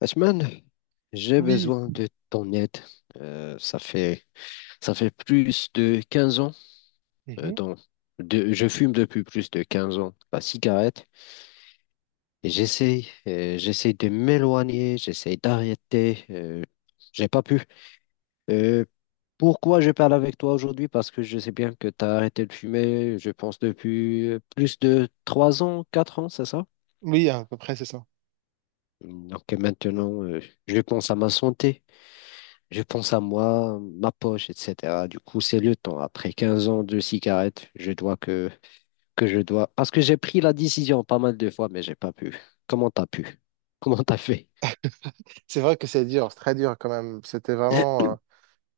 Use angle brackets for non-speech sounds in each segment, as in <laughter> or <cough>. Ashman, j'ai Oui. besoin de ton aide. Euh, ça fait, Ça fait plus de 15 ans. euh, Mhm. dans- je fume depuis plus de 15 ans la cigarette et j'essaye de m'éloigner, j'essaie d'arrêter. J'ai pas pu. Euh, Pourquoi je parle avec toi aujourd'hui? Parce que je sais bien que tu as arrêté de fumer, je pense, depuis plus de 3 ans, 4 ans, c'est ça? Oui, à peu près, c'est ça. Donc maintenant, je pense à ma santé. Je pense à moi, ma poche, etc. Du coup, c'est le temps. Après 15 ans de cigarettes, que je dois. Parce que j'ai pris la décision pas mal de fois, mais j'ai pas pu. Comment t'as pu? <laughs> Comment t'as fait? C'est vrai que c'est dur, c'est très dur quand même. C'était vraiment,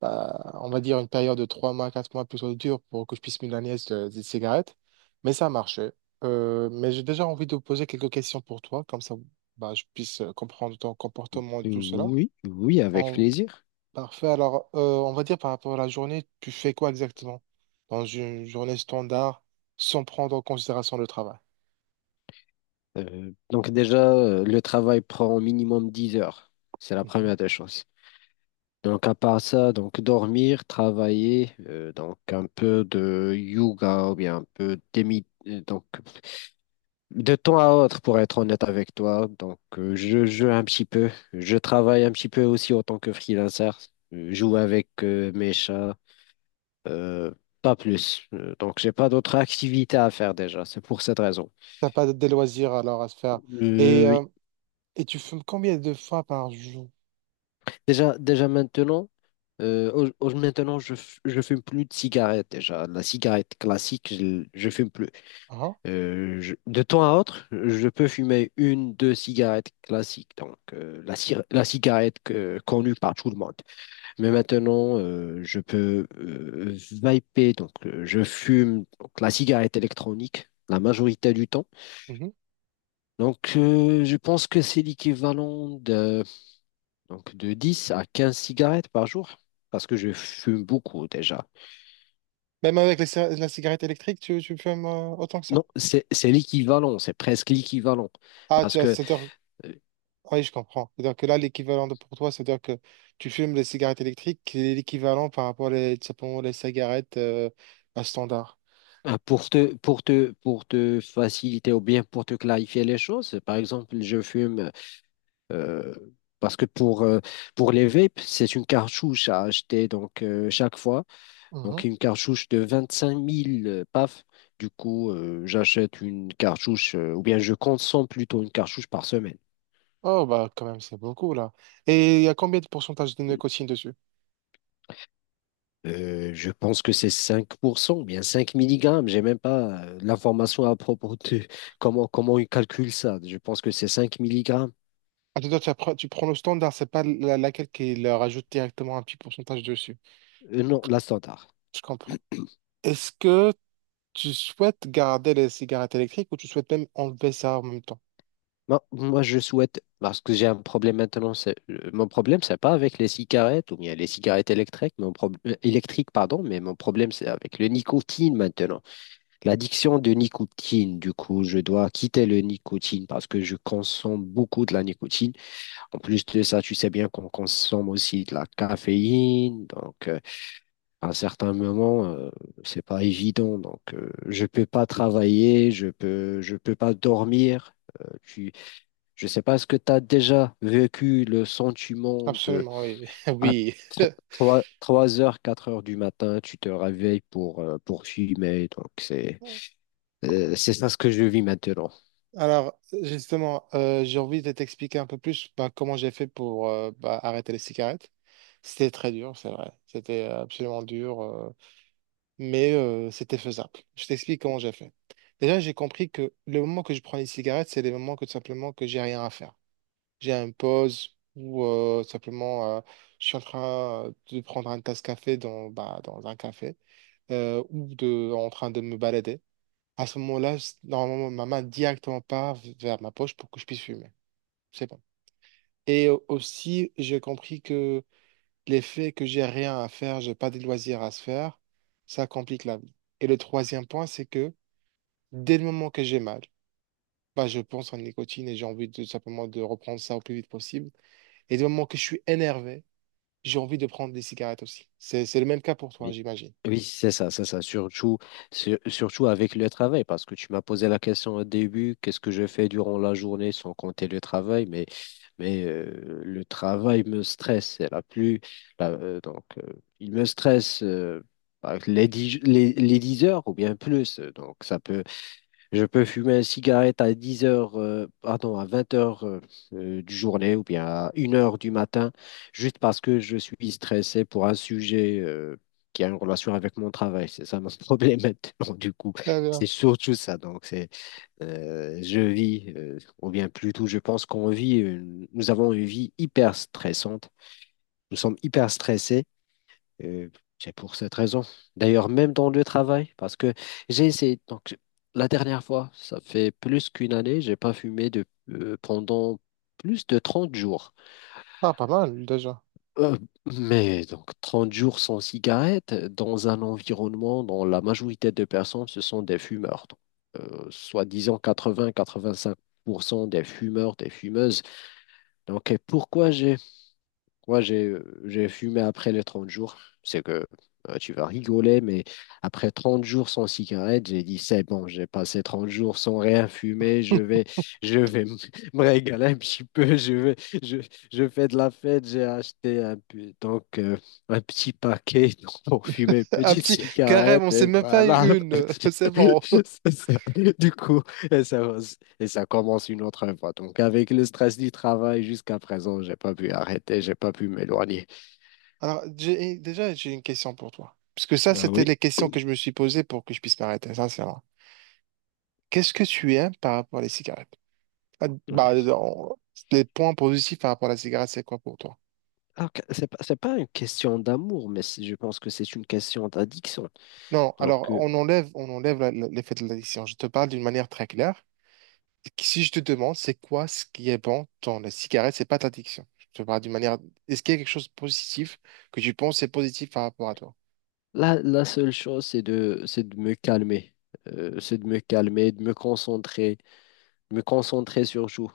bah, on va dire, une période de 3 mois, 4 mois plutôt dure pour que je puisse me nièce des cigarettes. Mais ça a marché. Mais j'ai déjà envie de poser quelques questions pour toi, comme ça, bah, je puisse comprendre ton comportement et tout cela. Oui, oui, avec En... plaisir. Parfait. Alors, on va dire par rapport à la journée, tu fais quoi exactement dans une journée standard sans prendre en considération le travail? Donc déjà, le travail prend au minimum 10 heures. C'est la Mhm. première des choses. Donc à part ça, donc dormir, travailler, donc un peu de yoga ou bien un peu donc de temps à autre, pour être honnête avec toi, donc je joue un petit peu. Je travaille un petit peu aussi en tant que freelancer. Je joue avec mes chats, euh, pas plus. Donc j'ai pas d'autres activités à faire déjà. C'est pour cette raison. T'as pas des loisirs alors à se faire. Et Oui. euh, Et tu fumes combien de fois par jour? Déjà maintenant, maintenant je fume plus de cigarettes déjà. La cigarette classique, je fume plus. Ah. De temps à autre, je peux fumer une, deux cigarettes classiques, donc la cigarette connue par tout le monde. Mais maintenant, je peux vaper, donc je fume donc, la cigarette électronique la majorité du temps. Mhm. Donc, je pense que c'est l'équivalent de, donc, de 10 à 15 cigarettes par jour, parce que je fume beaucoup déjà. Même avec la cigarette électrique, tu fumes autant que ça. Non, c'est l'équivalent, c'est presque l'équivalent, Ah, parce que c'est-à-dire, euh, ah oui, je comprends. C'est-à-dire que là, l'équivalent de pour toi, c'est-à-dire que tu fumes les cigarettes électriques, qui est l'équivalent par rapport tout simplement les cigarettes à standard. ah, pour te faciliter ou bien pour te clarifier les choses, par exemple, je fume euh, parce que pour les vapes, c'est une cartouche à acheter donc chaque fois. Mhm. Donc une cartouche de 25 000, paf. Du coup, j'achète une cartouche ou bien je consomme plutôt une cartouche par semaine. Oh, bah, quand même, c'est beaucoup, là. Et il y a combien de pourcentage de nicotine dessus? Je pense que c'est 5% ou bien 5 milligrammes. J'ai même pas l'information à propos de comment ils calculent ça. Je pense que c'est 5 milligrammes. Ah, tu, dois- tu appre- tu prends le standard, c'est pas laquelle qui leur rajoute directement un petit pourcentage dessus. Non, la standard. Je comprends. Est-ce que Tu souhaites garder les cigarettes électriques ou tu souhaites même enlever ça en même temps? Moi, je souhaite, parce que j'ai un problème maintenant, mon problème, c'est pas avec les cigarettes ou bien les cigarettes électriques, électriques, pardon, mais mon problème, c'est avec le nicotine maintenant. L'addiction de nicotine, du coup, je dois quitter le nicotine parce que je consomme beaucoup de la nicotine. En plus de ça, tu sais bien qu'on consomme aussi de la caféine, donc à un certain moment, c'est pas évident. Donc, je peux pas travailler, je peux pas dormir. Euh, tu, je sais pas, est-ce que tu as déjà vécu le sentiment de Absolument, à oui. <laughs> trois heures, 4 heures du matin, tu te réveilles pour fumer. Donc, Oui. C'est ça ce que je vis maintenant. Alors, justement, j'ai envie de t'expliquer un peu plus bah, comment j'ai fait pour bah, arrêter les cigarettes. C'était très dur, c'est vrai. C'était absolument dur, mais c'était faisable. Je t'explique comment j'ai fait. Déjà, j'ai compris que le moment que je prends les cigarettes, c'est les moments que tout simplement que j'ai rien à faire. J'ai une pause ou simplement je suis en train de prendre un tasse café bah, dans un café ou en train de me balader. À ce moment-là, normalement, ma main directement part vers ma poche pour que je puisse fumer. C'est bon. Et aussi, j'ai compris que l'effet que j'ai rien à faire, j'ai pas de loisirs à se faire, ça complique la vie. Et le troisième point, c'est que dès le moment que j'ai mal, bah, je pense en nicotine et j'ai envie de simplement de reprendre ça au plus vite possible. Et dès le moment que je suis énervé, j'ai envie de prendre des cigarettes aussi. C'est le même cas pour toi, Oui, j'imagine. oui, c'est ça, c'est ça. Surtout avec le travail, parce que tu m'as posé la question au début, qu'est-ce que je fais durant la journée sans compter le travail, mais le travail me stresse. C'est la plus, la- euh, donc, euh, il me stresse avec les 10, les 10 heures ou bien plus. Donc, je peux fumer une cigarette à 10 heures, pardon, à 20 heures, du journée ou bien à une heure du matin, juste parce que je suis stressé pour un sujet qui a une relation avec mon travail. C'est ça mon <laughs> problème maintenant, du coup. Très bien. C'est surtout ça. Donc, je vis, ou bien plutôt, je pense qu'on vit, nous avons une vie hyper stressante. Nous sommes hyper stressés, euh, c'est pour cette raison. D'ailleurs, même dans le travail, parce que j'ai essayé, donc la dernière fois, ça fait plus qu'une année, j'ai pas fumé pendant plus de trente jours. Ah, pas mal, déjà. Euh, mais donc 30 jours sans cigarette, dans un environnement dont la majorité de personnes, ce sont des fumeurs. Donc, soi-disant quatre-vingts-quatre-vingt-cinq pour cent des fumeurs, des fumeuses. Donc, et pourquoi j'ai... Moi, j'ai fumé après les 30 jours. C'est que tu vas rigoler, mais après 30 jours sans cigarette, j'ai dit, c'est bon, j'ai passé 30 jours sans rien fumer, je vais, je vais m- <laughs> me régaler un petit peu, je vais, je, je fais de la fête, j'ai acheté un petit paquet <laughs> donc, pour fumer une <laughs> Un petite petit, carrément, on cigarette, c'est et même pas voilà. <laughs> une. <laughs> C'est bon. C'est ça. Du coup, ça va, et ça commence une autre fois. Donc, avec le stress du travail jusqu'à présent, j'ai pas pu arrêter, j'ai pas pu m'éloigner. Alors, déjà, j'ai une question pour toi. Parce que ça, Ah c'était oui. les questions que je me suis posées pour que je puisse m'arrêter, sincèrement. Qu'est-ce que tu aimes par rapport à les cigarettes? Ah, bah, Ouais. Les points positifs par rapport à la cigarette, c'est quoi pour toi? Alors que c'est pas une question d'amour, mais je pense que c'est une question d'addiction. Non, Donc, alors, on enlève l'effet de l'addiction. Je te parle d'une manière très claire. Si je te demande, c'est quoi ce qui est bon dans la cigarette, c'est pas ta addiction. Je te parle d'une manière. Est-ce qu'il y a quelque chose de positif que tu penses est positif par rapport à toi? La seule chose, c'est de me calmer. C'est de me calmer, de me concentrer, sur tout.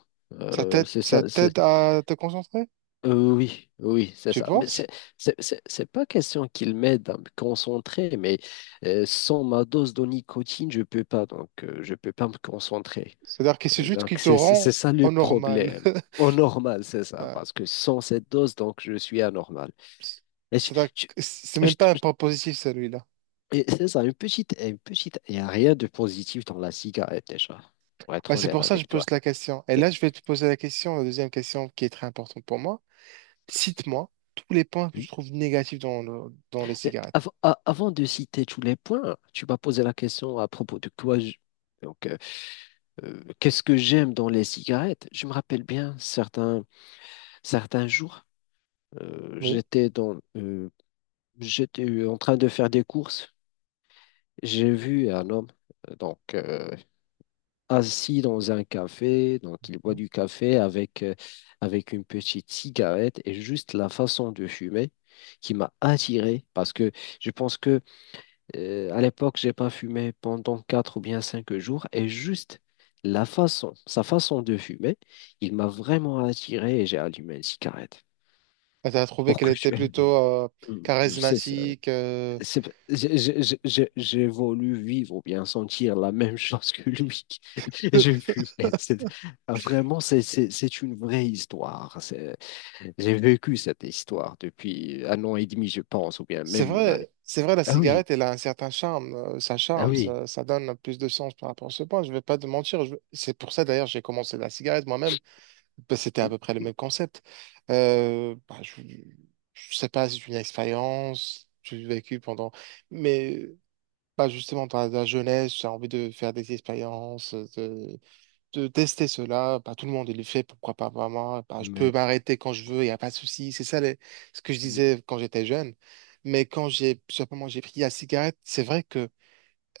Ça Euh, t'aide, c'est ça ça, t'aide à te concentrer? Oui, oui, c'est Tu ça. Mais penses? C'est pas question qu'il m'aide à me concentrer, mais sans ma dose de nicotine, je peux pas, donc je peux pas me concentrer. C'est-à-dire que c'est juste Donc qui te c'est rend ça le au normal. problème. <laughs> Au normal, c'est ça, Bah, parce que sans cette dose, donc je suis anormal. c- Et je- c'est-à-dire je- que c'est je- même pas un je- point positif celui-là. et c'est ça, une petite. Il n'y a rien de positif dans la cigarette déjà, pour Bah, être c'est honnête pour ça que je avec pose toi. la question. Et Mais là, je vais te poser la question, la deuxième question qui est très importante pour moi. Cite-moi tous les points que je oui. trouve négatifs dans les Et cigarettes. av- a- avant de citer tous les points, tu m'as posé la question à propos de donc, qu'est-ce que j'aime dans les cigarettes? Je me rappelle bien certains jours, euh, Oui. j'étais dans, euh, j'étais en train de faire des courses. J'ai vu un homme euh, donc euh, assis dans un café, donc il boit du café avec une petite cigarette et juste la façon de fumer qui m'a attiré parce que je pense que... À l'époque, j'ai pas fumé pendant quatre ou bien cinq jours et juste sa façon de fumer, il m'a vraiment attiré et j'ai allumé une cigarette. Et t'as trouvé Pour qu'elle que était tu aies- plutôt Euh, <laughs> c'est ça. charismatique. C'est- j'ai voulu vivre ou bien sentir la même <laughs> chose que lui. <laughs> Et j'ai <laughs> fumé. C'est- Vraiment, c'est une vraie histoire. J'ai vécu cette histoire depuis un an et demi, je pense, ou bien même une année. C'est vrai, la Ah oui, cigarette, elle a un certain charme, ça ah charme, oui. ça donne plus de sens par rapport à ce point. Je vais pas te mentir, c'est pour ça d'ailleurs j'ai commencé la cigarette moi-même. Bah, c'était à peu près le même concept. Bah, je sais pas, c'est une expérience que j'ai vécue pendant, mais pas justement dans la jeunesse, j'ai envie de faire des expériences, de tester cela. Bah, tout le monde il le fait, pourquoi pas moi? Bah, je peux Mais, m'arrêter quand je veux, il n'y a pas de souci. C'est ça ce que je disais quand j'étais jeune. Mais quand j'ai pris la cigarette, c'est vrai que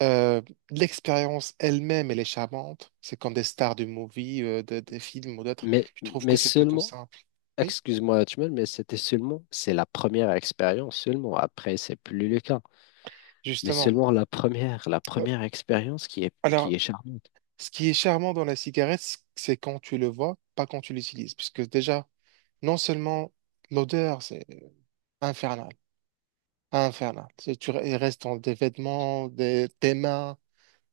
euh, l'expérience elle-même, elle est charmante. C'est comme des stars du movie, des films ou d'autres. Mais, Je trouve mais que c'est plutôt seulement, simple. Oui, excuse-moi, Hachmel, mais c'est la première expérience seulement. Après, c'est plus le cas. Mais justement. seulement la Euh, première expérience qui Alors, est charmante. ce qui est charmant dans la cigarette, c'est quand tu le vois, pas quand tu l'utilises. Puisque déjà, non seulement l'odeur, c'est infernal. Infernal. Il reste dans des vêtements, tes mains,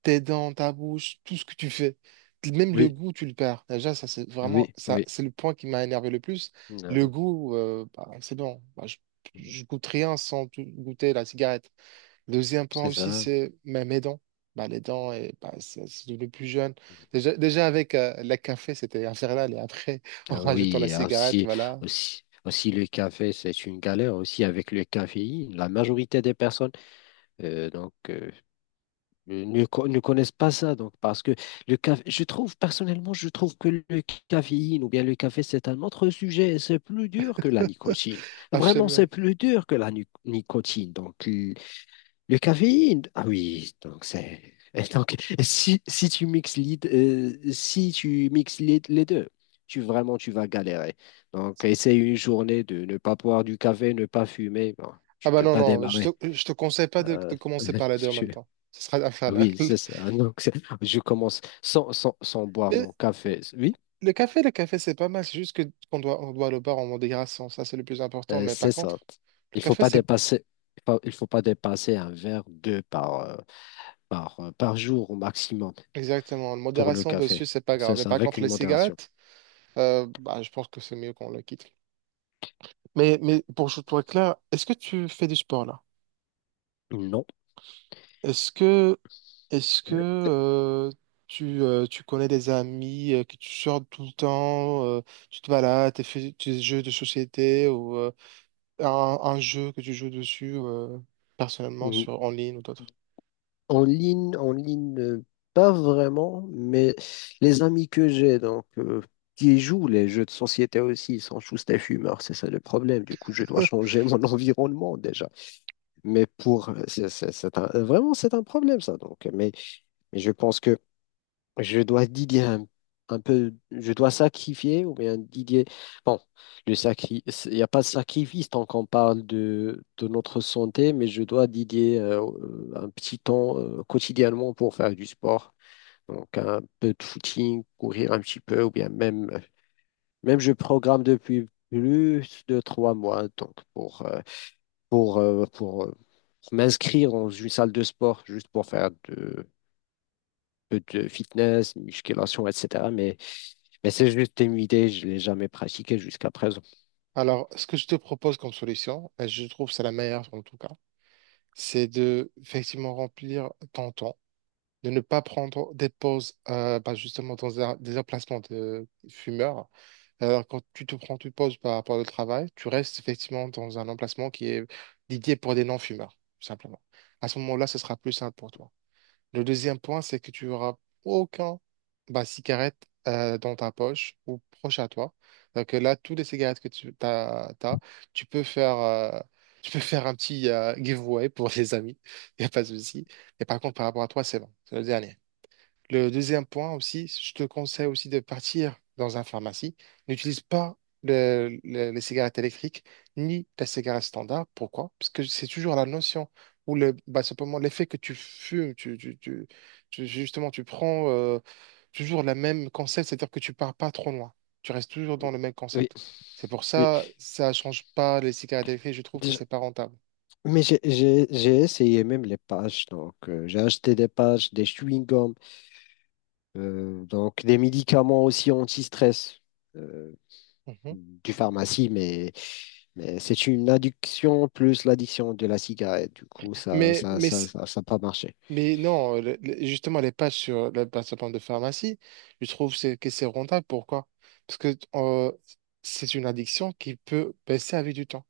tes dents, ta bouche, tout ce que tu fais. Même le Oui, goût, tu le perds. Déjà, ça, c'est vraiment, oui, ça, oui. c'est le point qui m'a énervé le plus. Le Euh, goût, bah, c'est bon. Bah, je goûte rien sans goûter la cigarette. Deuxième point c'est aussi, ça. c'est bah, mes dents. Bah, les dents, et, bah, c'est devenu plus jeune. Déjà avec la café, c'était infernal. Et après, en Ah rajoutant oui, la et cigarette, voilà. Aussi le café, c'est une galère aussi avec le caféine. La majorité des personnes, euh, donc, euh, ne connaissent pas ça. Donc, parce que le café, je trouve, personnellement, je trouve que le caféine ou bien le café, c'est un autre sujet. C'est plus dur que la nicotine. Vraiment, c'est Absolument. plus dur que nicotine. Donc, le caféine, ah oui, donc c'est. Et donc, si tu mixes les, les deux, tu vraiment tu vas galérer. Donc, essaye une journée de ne pas boire du café, ne pas fumer. Bon, Ah tu bah peux non, pas non, je démarrer. te, je te conseille pas de, Euh, de commencer par les deux en même temps. <laughs> Ce sera Ah infernal. oui, <laughs> c'est ça. <laughs> Donc, je commence sans boire Mais mon café. Oui, le café, c'est pas mal. C'est juste que qu'on doit le boire en modération. Ça, c'est le plus important. Mais par c'est ça. contre, le Il faut café, pas c'est dépasser, il faut pas dépasser un verre, deux par jour au maximum exactement. La pour le modération dessus, café. c'est pas grave. C'est Mais ça, par avec contre, une les modération. cigarettes, bah, je pense que c'est mieux qu'on le quitte. Mais pour que je sois clair, est-ce que tu fais du sport là? Non. Est-ce que, est-ce que tu connais des amis que tu sors tout le temps, tu te balades, tu fais des jeux de société ou un jeu que tu joues dessus personnellement sur, en ligne ou d'autres? En ligne, pas vraiment, mais les amis que j'ai, donc, qui jouent les jeux de société aussi, ils sont tous des fumeurs, c'est ça le problème. Du coup, je dois <laughs> changer mon <laughs> environnement déjà. Mais pour, c'est un- Vraiment, c'est un problème ça. Donc, mais je pense que je dois Didier un peu, je dois sacrifier ou bien Didier. Bon, il n'y a pas de sacrifice tant qu'on parle de notre santé, mais je dois Didier un petit temps quotidiennement pour faire du sport. Donc un peu de footing, courir un petit peu, ou bien même je programme depuis plus de trois mois, donc pour m'inscrire dans une salle de sport, juste pour faire peu de fitness, musculation, etc. Mais c'est juste une idée, je ne l'ai jamais pratiqué jusqu'à présent. Alors, ce que je te propose comme solution, et je trouve que c'est la meilleure en tout cas, c'est de effectivement remplir ton temps de ne pas prendre des pauses bah, justement dans des emplacements de fumeurs. Alors, quand tu te prends une pause par rapport au travail, tu restes effectivement dans un emplacement qui est dédié pour des non-fumeurs, tout simplement. À ce moment-là, ce sera plus simple pour toi. Le deuxième point, c'est que tu auras aucun bah, cigarette dans ta poche ou proche à toi. Donc là, toutes les cigarettes que tu tu peux faire un petit giveaway pour les amis. <laughs> Il n'y a pas de souci. Et par contre, par rapport à toi, c'est bon. C'est le dernier. Le deuxième point aussi, je te conseille aussi de partir dans un pharmacie. N'utilise pas les cigarettes électriques ni la cigarette standard. Pourquoi? Parce que c'est toujours la notion ou le, bah, simplement l'effet que tu fumes, justement, tu prends toujours le même concept, c'est-à-dire que tu pars pas trop loin. Tu restes toujours dans le même Oui, concept. C'est pour oui. ça, ça change pas les cigarettes électriques. Je trouve que Déjà- c'est pas rentable. J'ai essayé même les patchs. Donc, j'ai acheté des patchs, des chewing-gums, donc des médicaments aussi anti-stress, euh, Mhm. du pharmacie, mais... Mais c'est une addiction plus l'addiction de la cigarette. Du coup, Mais, mais ça a pas marché. Mais non, justement, les pages sur la plateforme de pharmacie, je trouve que c'est rentable. Pourquoi? Parce que c'est une addiction qui peut baisser avec du temps.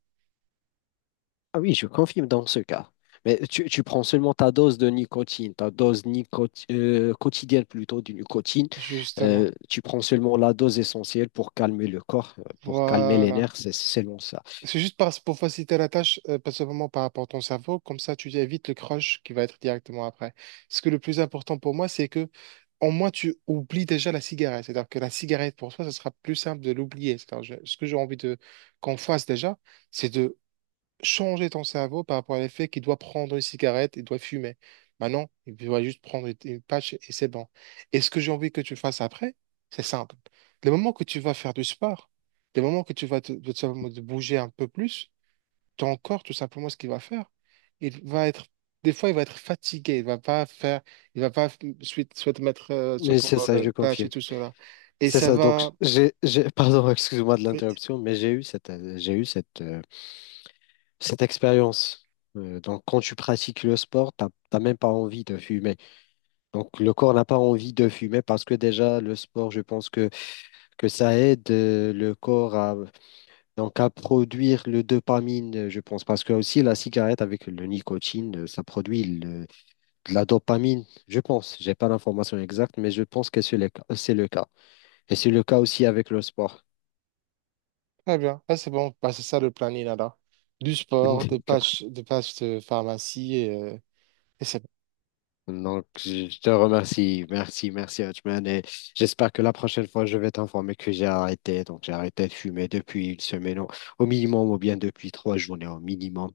Ah oui, je confirme dans ce cas. Mais tu prends seulement ta dose de nicotine, quotidienne plutôt de nicotine. Justement. Tu prends seulement la dose essentielle pour calmer le corps, pour calmer les Voilà. nerfs, c'est seulement ça. C'est juste pour faciliter la tâche, principalement par rapport à ton cerveau. Comme ça, tu évites le crush qui va être directement après. Ce que le plus important pour moi, c'est que au moins, tu oublies déjà la cigarette. C'est-à-dire que la cigarette, pour toi, ce sera plus simple de l'oublier. C'est-à-dire, ce que j'ai envie de qu'on fasse déjà, c'est de changer ton cerveau par rapport à l'effet qu'il doit prendre une cigarette, il doit fumer. Maintenant, il doit juste prendre une patch et c'est bon. Et ce que j'ai envie que tu fasses après, c'est simple. Le moment que tu vas faire du sport, le moment que tu vas te bouger un peu plus, ton corps, tout simplement, ce qu'il va faire, il va être, des fois, il va être fatigué, il va pas suite, souhaite mettre, Mais c'est prendre ça, le je patch et confirme. tout cela. Et C'est ça ça. Donc, va. <laughs> Pardon, excuse-moi de l'interruption, mais j'ai eu cette, cette expérience. Donc, quand tu pratiques le sport, t'as même pas envie de fumer. Donc, le corps n'a pas envie de fumer parce que déjà, le sport, je pense que ça aide le corps donc à produire le dopamine, je pense, parce que aussi la cigarette avec le nicotine, ça produit de la dopamine, je pense. J'ai pas l'information exacte, mais je pense que c'est le cas. Et c'est le cas aussi avec le sport. Très bien. Ah, c'est bon, bah, c'est ça le planning alors. Du <laughs> sport, des D'accord. pages, des pages de pharmacie et c'est bon. Donc, je te remercie. Merci, merci, Hotman. Et j'espère que la prochaine fois, je vais t'informer que j'ai arrêté. Donc, j'ai arrêté de fumer depuis une semaine au minimum, ou bien depuis trois journées au minimum.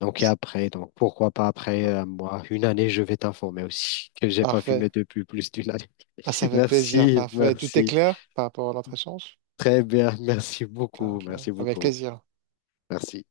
Donc, et après, donc pourquoi pas après moi, une année, je vais t'informer aussi <laughs> que j'ai pas Parfait. fumé depuis plus d'une année. Ah, ça <laughs> fait plaisir, Merci, parfait. Tout est merci. clair par rapport à notre échange? Très bien, merci beaucoup, Parfait. merci Avec beaucoup, plaisir. merci.